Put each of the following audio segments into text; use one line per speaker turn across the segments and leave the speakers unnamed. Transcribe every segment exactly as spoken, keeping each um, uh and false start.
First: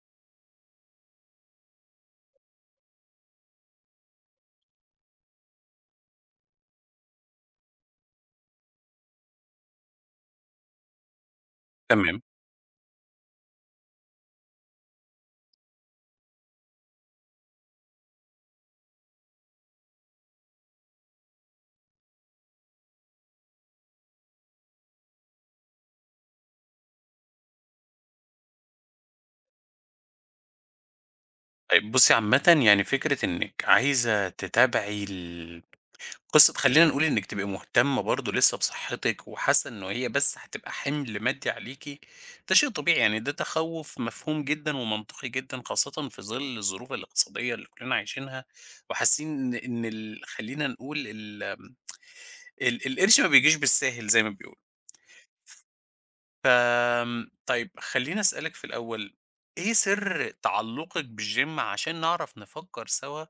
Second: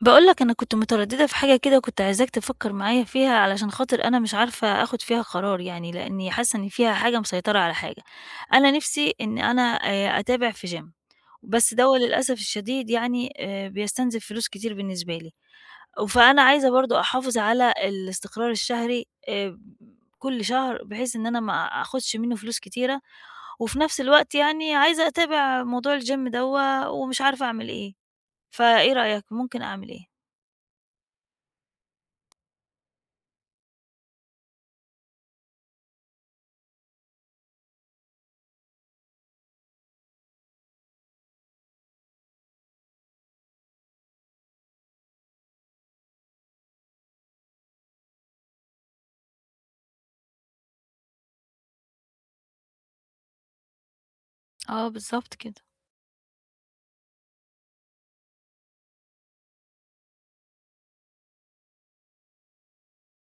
باقول لك أنا كنت مترددة في حاجة كده وكنت عايزاك تفكّر معايا فيها علشان خاطر أنا مش عارفة آخُد فيها قرار يعني، لإنّي حاسّة إن فيها حاجة مسيطرة على حاجة. أنا نِفْسي إن أنا آآ أتابع في جيم، بس دوّة
تمام.
للأسف الشديد يعني آآ بيستنزف فلوس كتير بالنسبة لي. وفأنا عايزة برضه أحافظ على الاستقرار الشهري آآ كل شهر بحيث إن أنا ما آخُدش منّه فلوس كتيرة، وفي نَفْس الوقت يعني عايزة أتابع موضوع الgym دوّة ومش عارفة أعمل إيه، فإيه رأيك ممكن أعمل إيه؟
طيب بُصّي، عامةً يعني فكرة إنِّك عايزة تتابعي ال قصة خلّينا نقول إنِّك تبقي مهتمة برضه لسه بصحتِك وحاسة إنه هي بس هتبقى حِمل مادي عليكِ. ده شيء طبيعي، يعني ده تخوُّف مفهوم جدًا ومنطقي جدًا، خاصةً في ظِل الظروف الاقتصادية اللي كُلّنا عايشينها وحاسين إن إن ال خلّينا نقول ال آمم، ال القرش ما بيجيش بالساهل زي ما بيقولوا.
آه بالضبط كده.
فآمم، طيب خلّيني أسألِك في الأول، إيه سر تعلُّقِك بالgym عشان نعرف نفكّر سوا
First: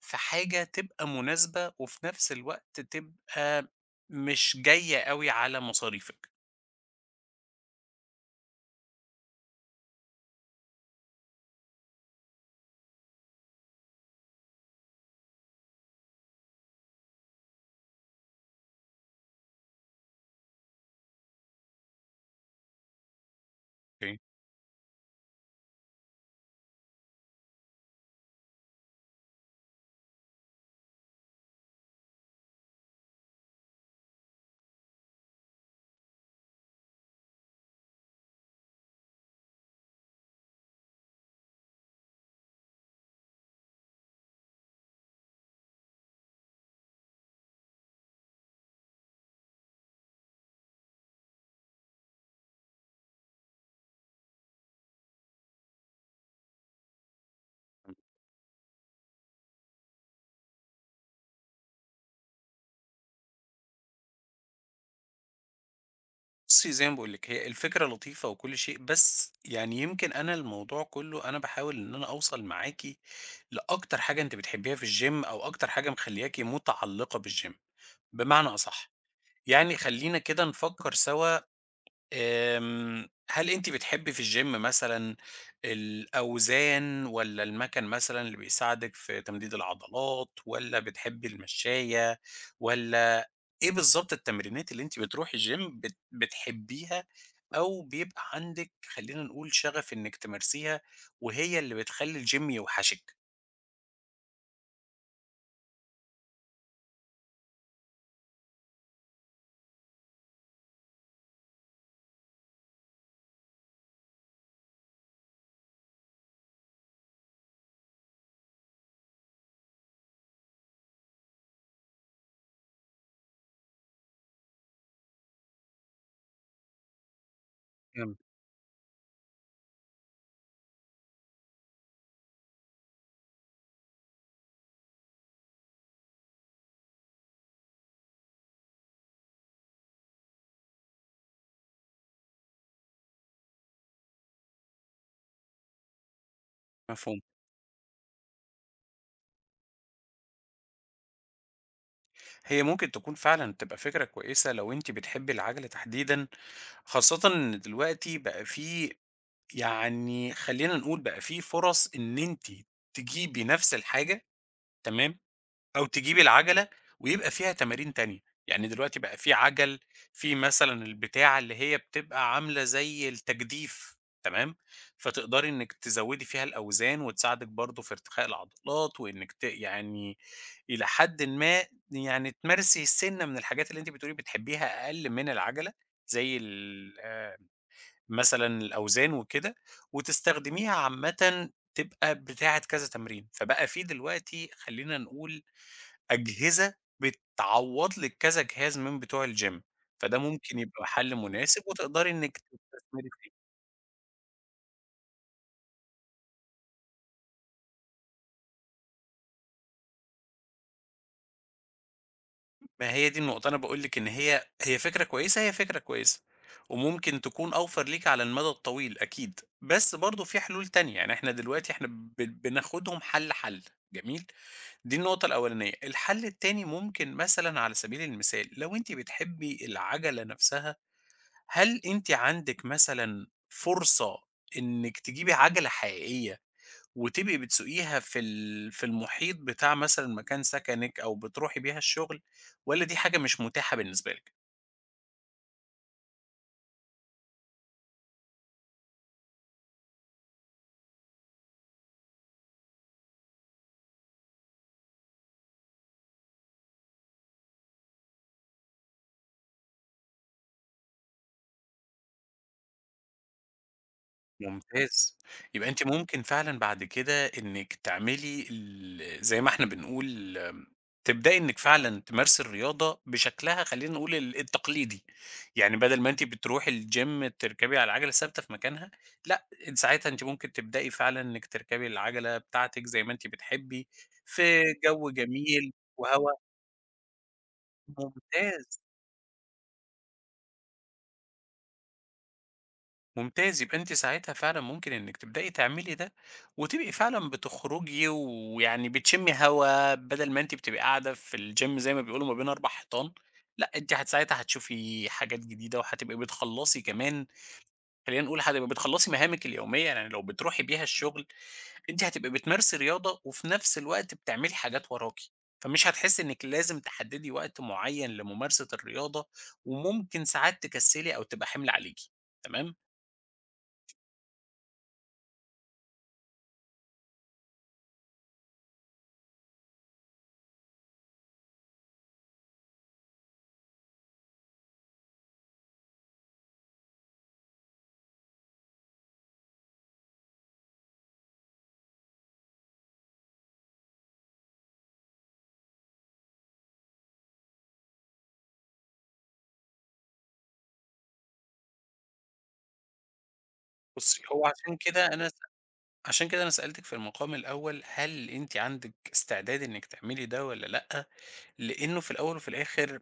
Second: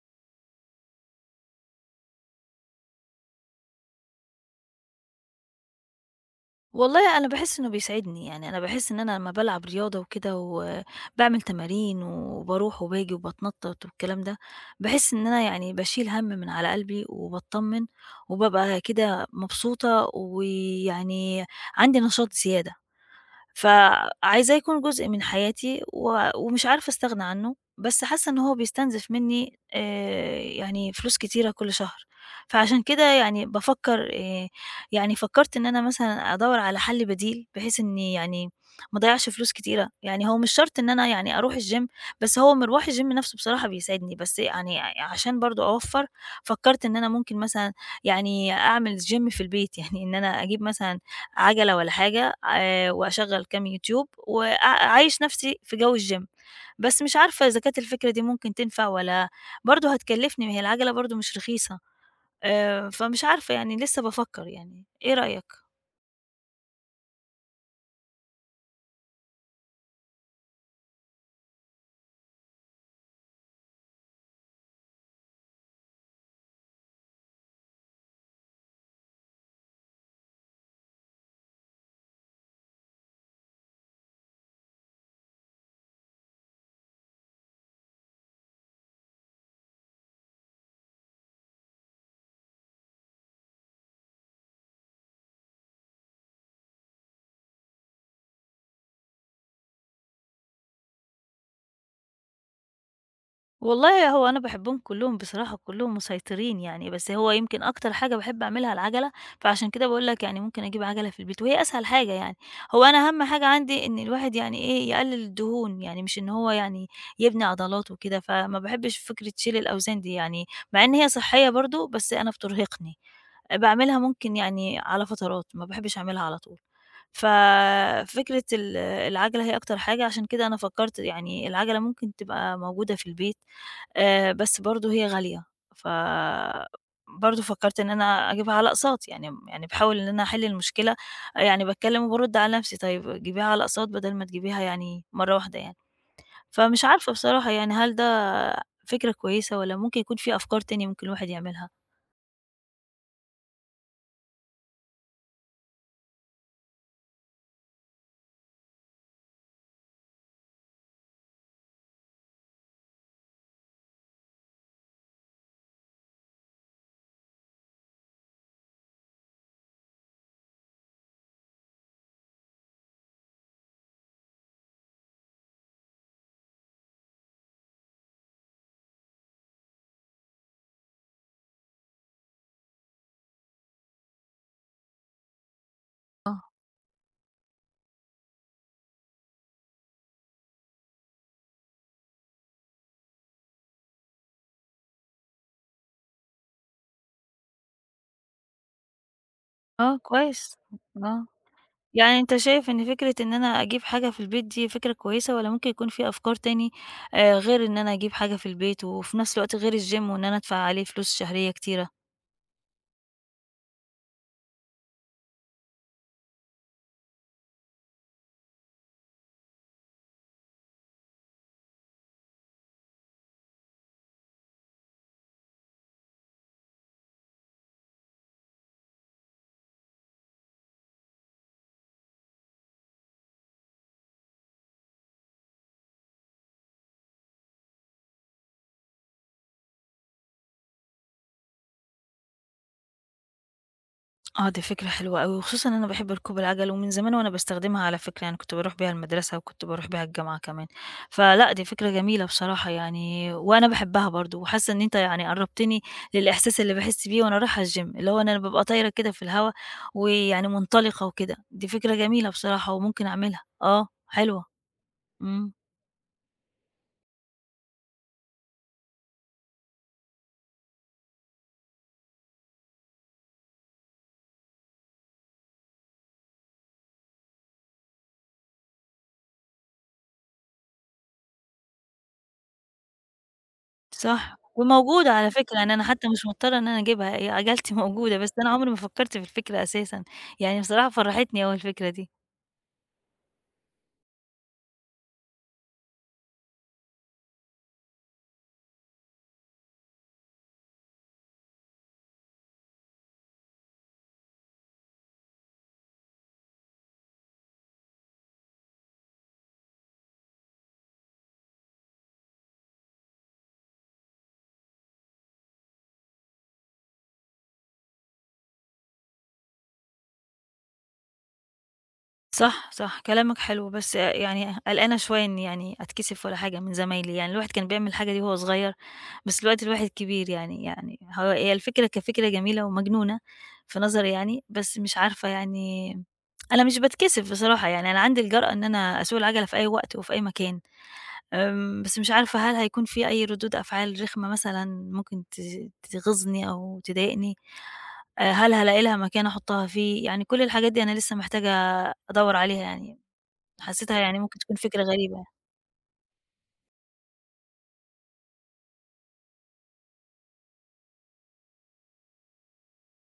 في حاجة تبقى مناسبة وفي نفس الوقت تبقى مش جاية أوي على مصاريفِك؟
والله أنا باحس إنه بيسعدني، يعني أنا باحس إن أنا لمّا بالعب رياضة وكده وباعمل تمارين وباروح وباجي وباتنطط والكلام ده، باحس إن أنا يعني باشيل هَم من على قلبي وباتطمن وبابقى كده مبسوطة ويعني عندي نشاط زيادة.
أوكي.
فعايزاه يكون جزء من حياتي و ومش عارفة أستغنى عنّه، بس حاسّة إن هو بيستنزف منّي آآ يعني فلوس كتيرة كل شهر، فعشان كده يعني بافكّر آآ يعني فكّرت إن أنا مثلًا أدوّر على حَل بديل، بحيث إنّي يعني ما أضيّعش فلوس كتيرة، يعني هو مش شرط إن أنا يعني أروح الgym، بس هو مِرواح الgym نَفْسه بصراحة بيساعدني، بس يعني عشان برضه أوفّر، فكّرت إن أنا ممكن مثلًا يعني أعمل gym في البيت، يعني إن أنا أجيب مثلًا عجلة ولا حاجة آآ وأشغّل كام يوتيوب وأ أعيّش نَفْسي في جو الgym. بس مش عارفة إذا كانت الفكرة دي ممكن تنفع والّا برضه هتكلّفني، ما هي العجلة برضه مش رخيصة، آآ فمش عارفة يعني لسّه بافكّر يعني، إيه رأيك؟
بُصّي، زي ما باقول لِك، هي الفكرة لطيفة وكل شيء، بس يعني يمكن أنا الموضوع كُلّه أنا باحاول إن أنا أوصل معاكِ لأكتر حاجة أنتِ بتحبّيها في الgym أو أكتر حاجة مخلّياكِ متعلّقة بالgym، بمعنى أصح، يعني خلّينا كده نفكّر سوا آمم، هل أنتِ بتحبي في الgym مثلًا الأوزان والّا المَكَن مثلًا اللي بيساعدِك في تمديد العضلات والّا بتحبي المشّاية والّا إيه بالضبط التمرينات اللي أنتِ بتروحي الgym بت بتحبيها أو بيبقى عندِك خلّينا نقول شغف إنِّك تمارسيها وهي اللي بتخلّي الgym يوحشِك؟
والله هو أنا باحبهم كلّهم بصراحة، كلّهم مسيطرين يعني، بس هو يمكن أكتر حاجة باحب أعملها العَجَلة، فعشان كده باقول لك يعني ممكن أجيب عَجَلة في البيت وهي أسهل حاجة يعني. هو أنا أهم حاجة عندي إن الواحد يعني إيه، يقلِّل الدهون، يعني مش إن هو يعني يبني عضلات وكده، فما باحبش فكرة شيل الأوزان دي يعني، مع إن هي صحّية برضه، بس أنا بترهقني. باعملها ممكن يعني على فترات، ما باحبش أعملها على طول.
إمم،
ففكرة ال العَجلة هي أكتر حاجة، عشان كده أنا فكّرت يعني العَجلة ممكن تبقى موجودة في البيت، آآ بس برضه هي غالية، ف برضه فكّرت إن أنا أجيبها على أقساط، يعني م يعني باحاول إن أنا أحِل المشكلة، يعني باتكلّم وبارُد على نَفْسي، طيب جيبيها على أقساط بدل ما تجيبيها يعني مرّة واحدة يعني. فمش عارفة
مفهوم.
بصراحة يعني هل ده فكرة كويسة والّا ممكن يكون في أفكار تانية ممكن الواحد يعملها؟
هي ممكن تكون فعلًا تبقى فكرة كويسة لو أنتِ بتحبي العَجَلة تحديدًا، خاصةً إن دلوقتي بقى في يعني خلّينا نقول بقى في فرص إن أنتِ تجيبي نفس الحاجة تمام، أو تجيبي العَجَلة ويبقى فيها تمارين تانية، يعني دلوقتي بقى في عَجَل، في مثلًا البتاعة اللي هي بتبقى عاملة زي التجديف تمام، فتقدري إنِّك تزوّدي فيها الأوزان وتساعدِك برضه في ارتخاء العضلات وإنِّك ت يعني إلى حدٍ ما يعني تمارسي سِنّة من الحاجات اللي أنتِ بتقولي بتحبيها أقل من العَجَلة زي
آه.
ال آآ مثلًا الأوزان وكده، وتستخدميها عامةً تبقى بتاعة كذا تمرين، فبقى في دلوقتي خلّينا نقول أجهزة بتعوّض لِك كذا جهاز من بتوع الgym،
آه
فده
كويس،
ممكن يبقى حل
آه.
مناسب وتقدري
يعني أنت
إنِّك
شايف إن
تستثمري
فكرة
فيه.
إن أنا أجيب حاجة في البيت دي فكرة كويسة، والّا ممكن يكون في أفكار تاني آآ، غير إن أنا أجيب حاجة في البيت، وفي نفس الوقت غير الgym وإن أنا أدفع عليه فلوس شهرية كتيرة؟
ما هي دي النقطة، أنا باقول لِك إن هي هي فكرة كويسة، هي فكرة كويسة، وممكن تكون أوفر ليكِ على المدى الطويل أكيد، بس برضه في حلول تانية، يعني إحنا دلوقتي إحنا ب بناخدهم حَل، حَل، جميل؟ دي النقطة الأولانية، الحل التاني ممكن مثلًا على سبيل المثال لو أنتِ بتحبي العجلة نفسها، هل أنتِ عندِك مثلًا فرصة إنِّك تجيبي عجلة حقيقية وتبقي بتسوقيها في ال في المحيط بتاع مثلًا مكان سكنِك أو بتروحي بيها الشغل والّا دي حاجة مش متاحة بالنسبة لِك؟
آه، دي فكرة حلوة أوي، وخصوصًا ان أنا باحب ركوب العَجَل، ومن زمان وأنا باستخدمها على فكرة، يعني كنت باروح بيها المدرسة، وكنت باروح بيها الجامعة كمان، فلأ دي فكرة جميلة بصراحة يعني، وأنا باحبها برضه، وحاسة إن أنت يعني قرّبتني للإحساس اللي باحس بيه وأنا رايحة الgym، اللي هو إن أنا بابقى طايرة كده في الهوا، ويعني منطلقة وكده، دي فكرة جميلة بصراحة وممكن أعملها، آه، حلوة،
ممتاز.
إمم،
يبقى أنتِ ممكن فعلًا بعد كده إنِّك تعملي ال زي ما إحنا بنقول آمم، تبدئي إنِّك فعلًا تمارسي الرياضة بشكلها خلّينا نقول ال التقليدي، يعني بدل ما أنتِ بتروحي الgym تركبي على العجلة الثابتة في مكانها، لأ، أنتِ ساعتها أنتِ ممكن تبدئي فعلًا إنِّك تركبي العجلة بتاعتِك زي ما أنتِ بتحبي،
صح،
في جو
وموجودة على فكرة،
جميل
يعني أنا حتى مش
وهوا
مضطرة إن أنا أجيبها، هي عجلتي موجودة، بس أنا عمري ما
ممتاز.
فكرت في الفكرة أساسًا، يعني بصراحة فرّحتني أوي الفكرة دي.
ممتاز، يبقى أنتِ ساعتها فعلًا ممكن إنِّك تبدئي تعملي ده، وتبقي فعلًا بتخرجي ويعني بتشمي هوا، بدل ما أنتِ بتبقي قاعدة في الgym زي ما بيقولوا ما بين أربع حيطان، لأ أنتِ هت ساعتها هتشوفي حاجات جديدة، وهتبقي بتخلّصي كمان خلّينا نقول هتبقي بتخلّصي مهامِك اليومية، يعني لو بتروحي بيها الشغل، أنتِ هتبقي بتمارسي رياضة، وفي نفس الوقت بتعملي حاجات وراكِ، فمش هتحسي إنِّك لازم تحددي وقت معين لممارسة الرياضة، وممكن ساعات تكسلي أو تبقى حِمل عليكِ،
صح،
تمام؟
صح، كلامك حلو، بس يعني قلقانة شوية إني يعني أتكسف والّا حاجة من زمايلي، يعني الواحد كان بيعمل الحاجة دي وهو صغير، بس دلوقتي الواحد كبير يعني يعني هو هي الفكرة كفكرة جميلة ومجنونة في نظري يعني، بس مش عارفة يعني أنا مش باتكسف بصراحة، يعني أنا عندي الجرأة إن أنا أسوق العجلة في أي وقت وفي أي مكان. آمم، بس مش عارفة هل هيكون في أي ردود أفعال رخمة مثلًا ممكن ت تغيظني أو تضايقني؟ آآ، هل هالاقي لها مكان أحطها فيه؟ يعني كل الحاجات دي أنا لسه محتاجة أدوّر عليها يعني، حسيتها يعني
بُصّي،
ممكن
هو
تكون
عشان
فكرة
كده
غريبة.
أنا س عشان كده أنا سألتِك في المقام الأول، هل أنتِ عندِك استعداد إنِّك تعملي ده والّا لأ؟ لإنه في الأول وفي الآخر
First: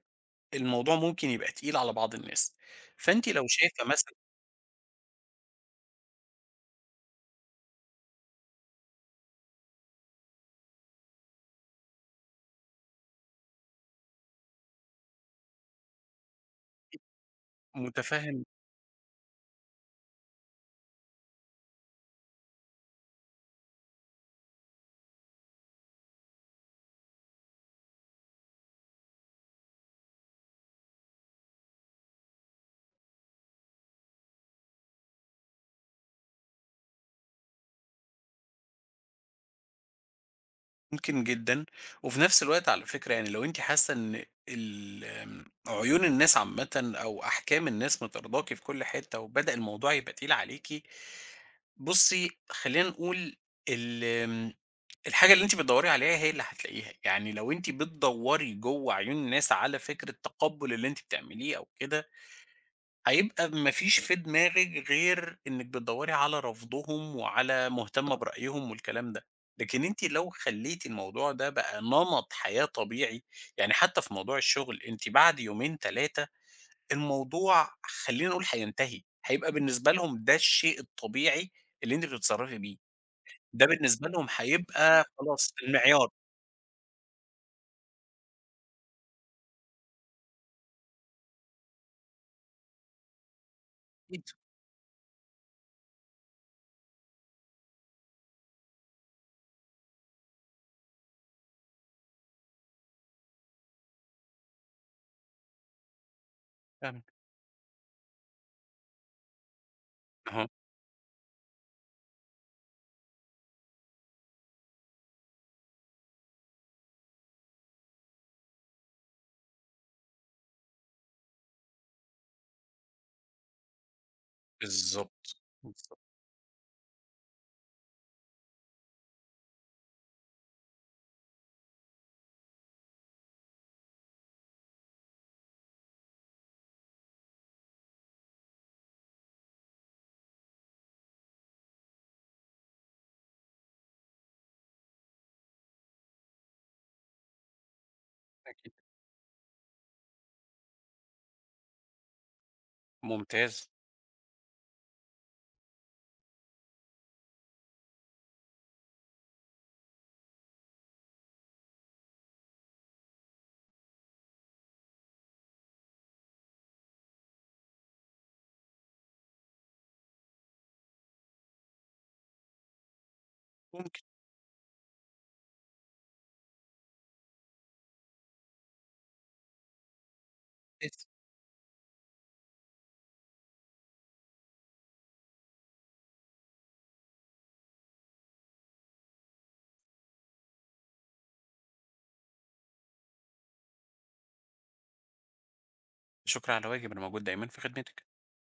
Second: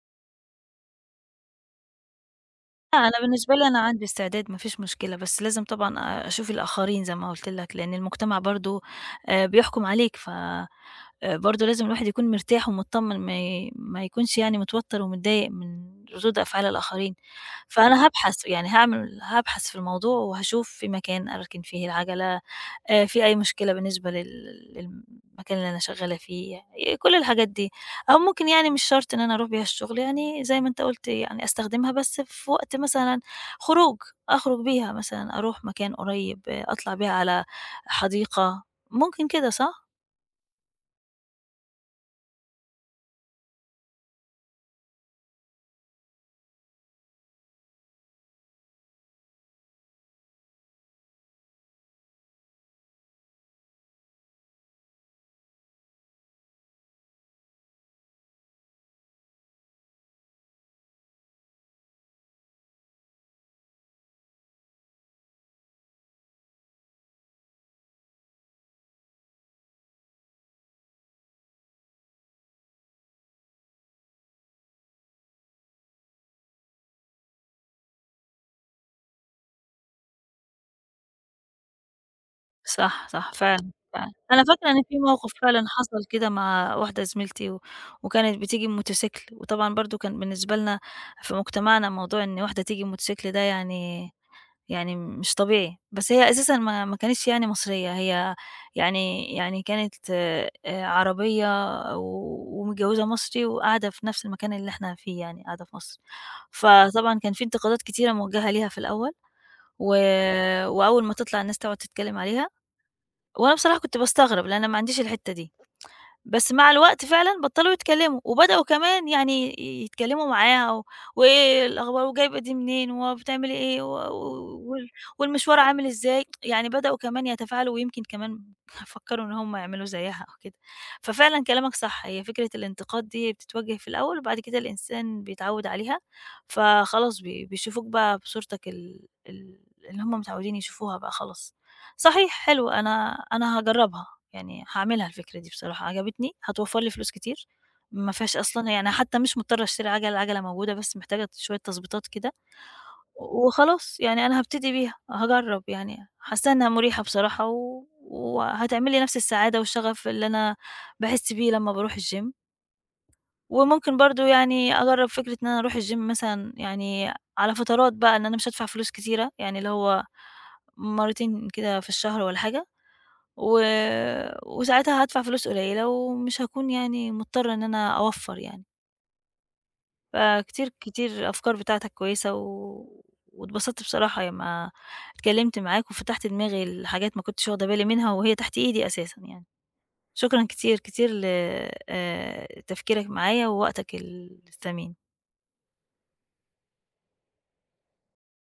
الموضوع ممكن يبقى تقيل على بعض الناس،
لأ، أنا
فأنتِ لو
بالنسبة لي أنا
شايفة
عندي
مثلًا
استعداد ما فيش مشكلة، بس لازم طبعًا أ أشوف الآخرين زي ما قُلت لك، لإن المجتمع برضه آآ، بيحكم عليك ف آآ برضه لازم الواحد يكون مرتاح ومتطمن ما ي ما يكونش يعني متوتر ومتضايق من ردود أفعال الآخرين، فأنا
مُتفهِّم
هابحث يعني هاعمل هابحث في الموضوع وهاشوف في مكان أركن فيه العجلة، آآ في أي مشكلة بالنسبة لل للمكان اللي أنا شغّالة فيه، ي كل الحاجات دي، أو ممكن يعني مش شرط إن أنا أروح بيها الشغل، يعني زي ما أنت قُلت يعني أستخدمها بس في وقت مثلًا خروج، أخرج بيها مثلًا أروح مكان قريب، آه، أطلع بيها على حديقة، ممكن كده صح؟
ممكن جدًا، وفي نفس الوقت على فكرة يعني لو أنتِ حاسة إن ال آمم، عيون الناس عامةً أو أحكام الناس مطارداكِ في كل حتة وبدأ الموضوع يبقى تقيل عليكِ، بُصّي خلّينا نقول ال آمم الحاجة اللي أنتِ بتدوّري عليها هي اللي هتلاقيها، يعني لو أنتِ بتدوّري جوّه عيون الناس على فكرة تقبُّل اللي أنتِ بتعمليه أو كده، هيبقى ما فيش في دماغِك غير إنِّك بتدوّري على رفضهم وعلى مهتمة برأيهم والكلام ده، لكن أنتِ لو خلّيتِ الموضوع ده بقى نمط حياة طبيعي، يعني حتى في موضوع الشغل أنتِ بعد يومين ثلاثة الموضوع خلّينا نقول هينتهي، هيبقى بالنسبة لهم ده الشيء الطبيعي اللي أنتِ بتتصرّفي بيه،
صح، صح
ده
فعلًا،
بالنسبة
فعلًا.
لهم
أنا فاكرة إن في
هيبقى
موقف
خلاص
فعلًا حصل
المعيار.
كده مع واحدة زميلتي و وكانت بتيجي بموتوسيكل، وطبعًا برضه كان بالنسبة لنا في مجتمعنا موضوع إن واحدة تيجي بموتوسيكل ده يعني
أكيد.
يعني مش طبيعي، بس هي أساسًا ما ما كانتش يعني مصرية، هي يعني يعني كانت آآ عربية و ومتجوزة مصري وقاعدة في نفس المكان اللي إحنا فيه يعني، قاعدة في مصر.
فاهمِك،
فطبعًا كان في انتقادات كتيرة موجهة ليها في الأول، و
أها،
وأول ما تطلع الناس تقعد تتكلم عليها وأنا بصراحة كنت باستغرب، لأن أنا ما عنديش الحتّة دي. بس مع الوقت فعلًا بطّلوا يتكلّموا، وبدأوا كمان يعني يتكلّموا معاها و وإيه الأخبار وجايبة دي منين وبتعملي إيه و و وال
بالضبط،
والمشوار عامل
بالضبط،
إزاي، يعني بدأوا كمان يتفاعلوا ويمكن كمان فكّروا إن هم يعملوا زيّها أو كده. ففعلًا كلامك صح، هي فكرة الانتقاد دي بتتوجه في الأول وبعد كده الإنسان بيتعوّد عليها، فخلاص بي بيشوفوك بقى بصورتك ال ال اللي هم متعوّدين يشوفوها بقى خلاص. صحيح حلو، أنا أنا هاجرّبها. يعني هاعملها الفكرة دي بصراحة، عجبتني، هتوفّر لي فلوس كتير، ما فيهاش أصلًا
أكيد،
يعني حتى مش مضطرة أشتري عَجَلة، العَجَلة موجودة بس محتاجة شوية تضبيطات كده،
ممتاز،
وخلاص يعني أنا هابتدي بيها، هاجرّب يعني، حاسّة إنها مُريحة بصراحة و وهتعمل لي نفس السعادة والشغف اللي أنا باحس بيه لمّا باروح الgym، وممكن برضه يعني أجرّب فكرة إن أنا أروح الgym مثلًا يعني على فترات بقى، إن أنا مش هادفع فلوس كتيرة، يعني اللي هو مرّتين كده في الشهر والّا حاجة، و
ممكن،
وساعتها هادفع فلوس قليلة، ومش هاكون يعني مضطرة إن أنا أوفّر يعني. فكتير، كتير الأفكار بتاعتك كويسة، و واتبسطت بصراحة لمّا اتكلمت معاك، وفتحت دماغي لحاجات ما كنتش واخدة بالي منها، وهي تحت إيدي أساسًا يعني. شكرًا كتير، كتير ل آآ، تفكيرك معايا، ووقتك ال الثمين.
شكرًا على واجب، أنا موجود دايمًا في خدمتِك.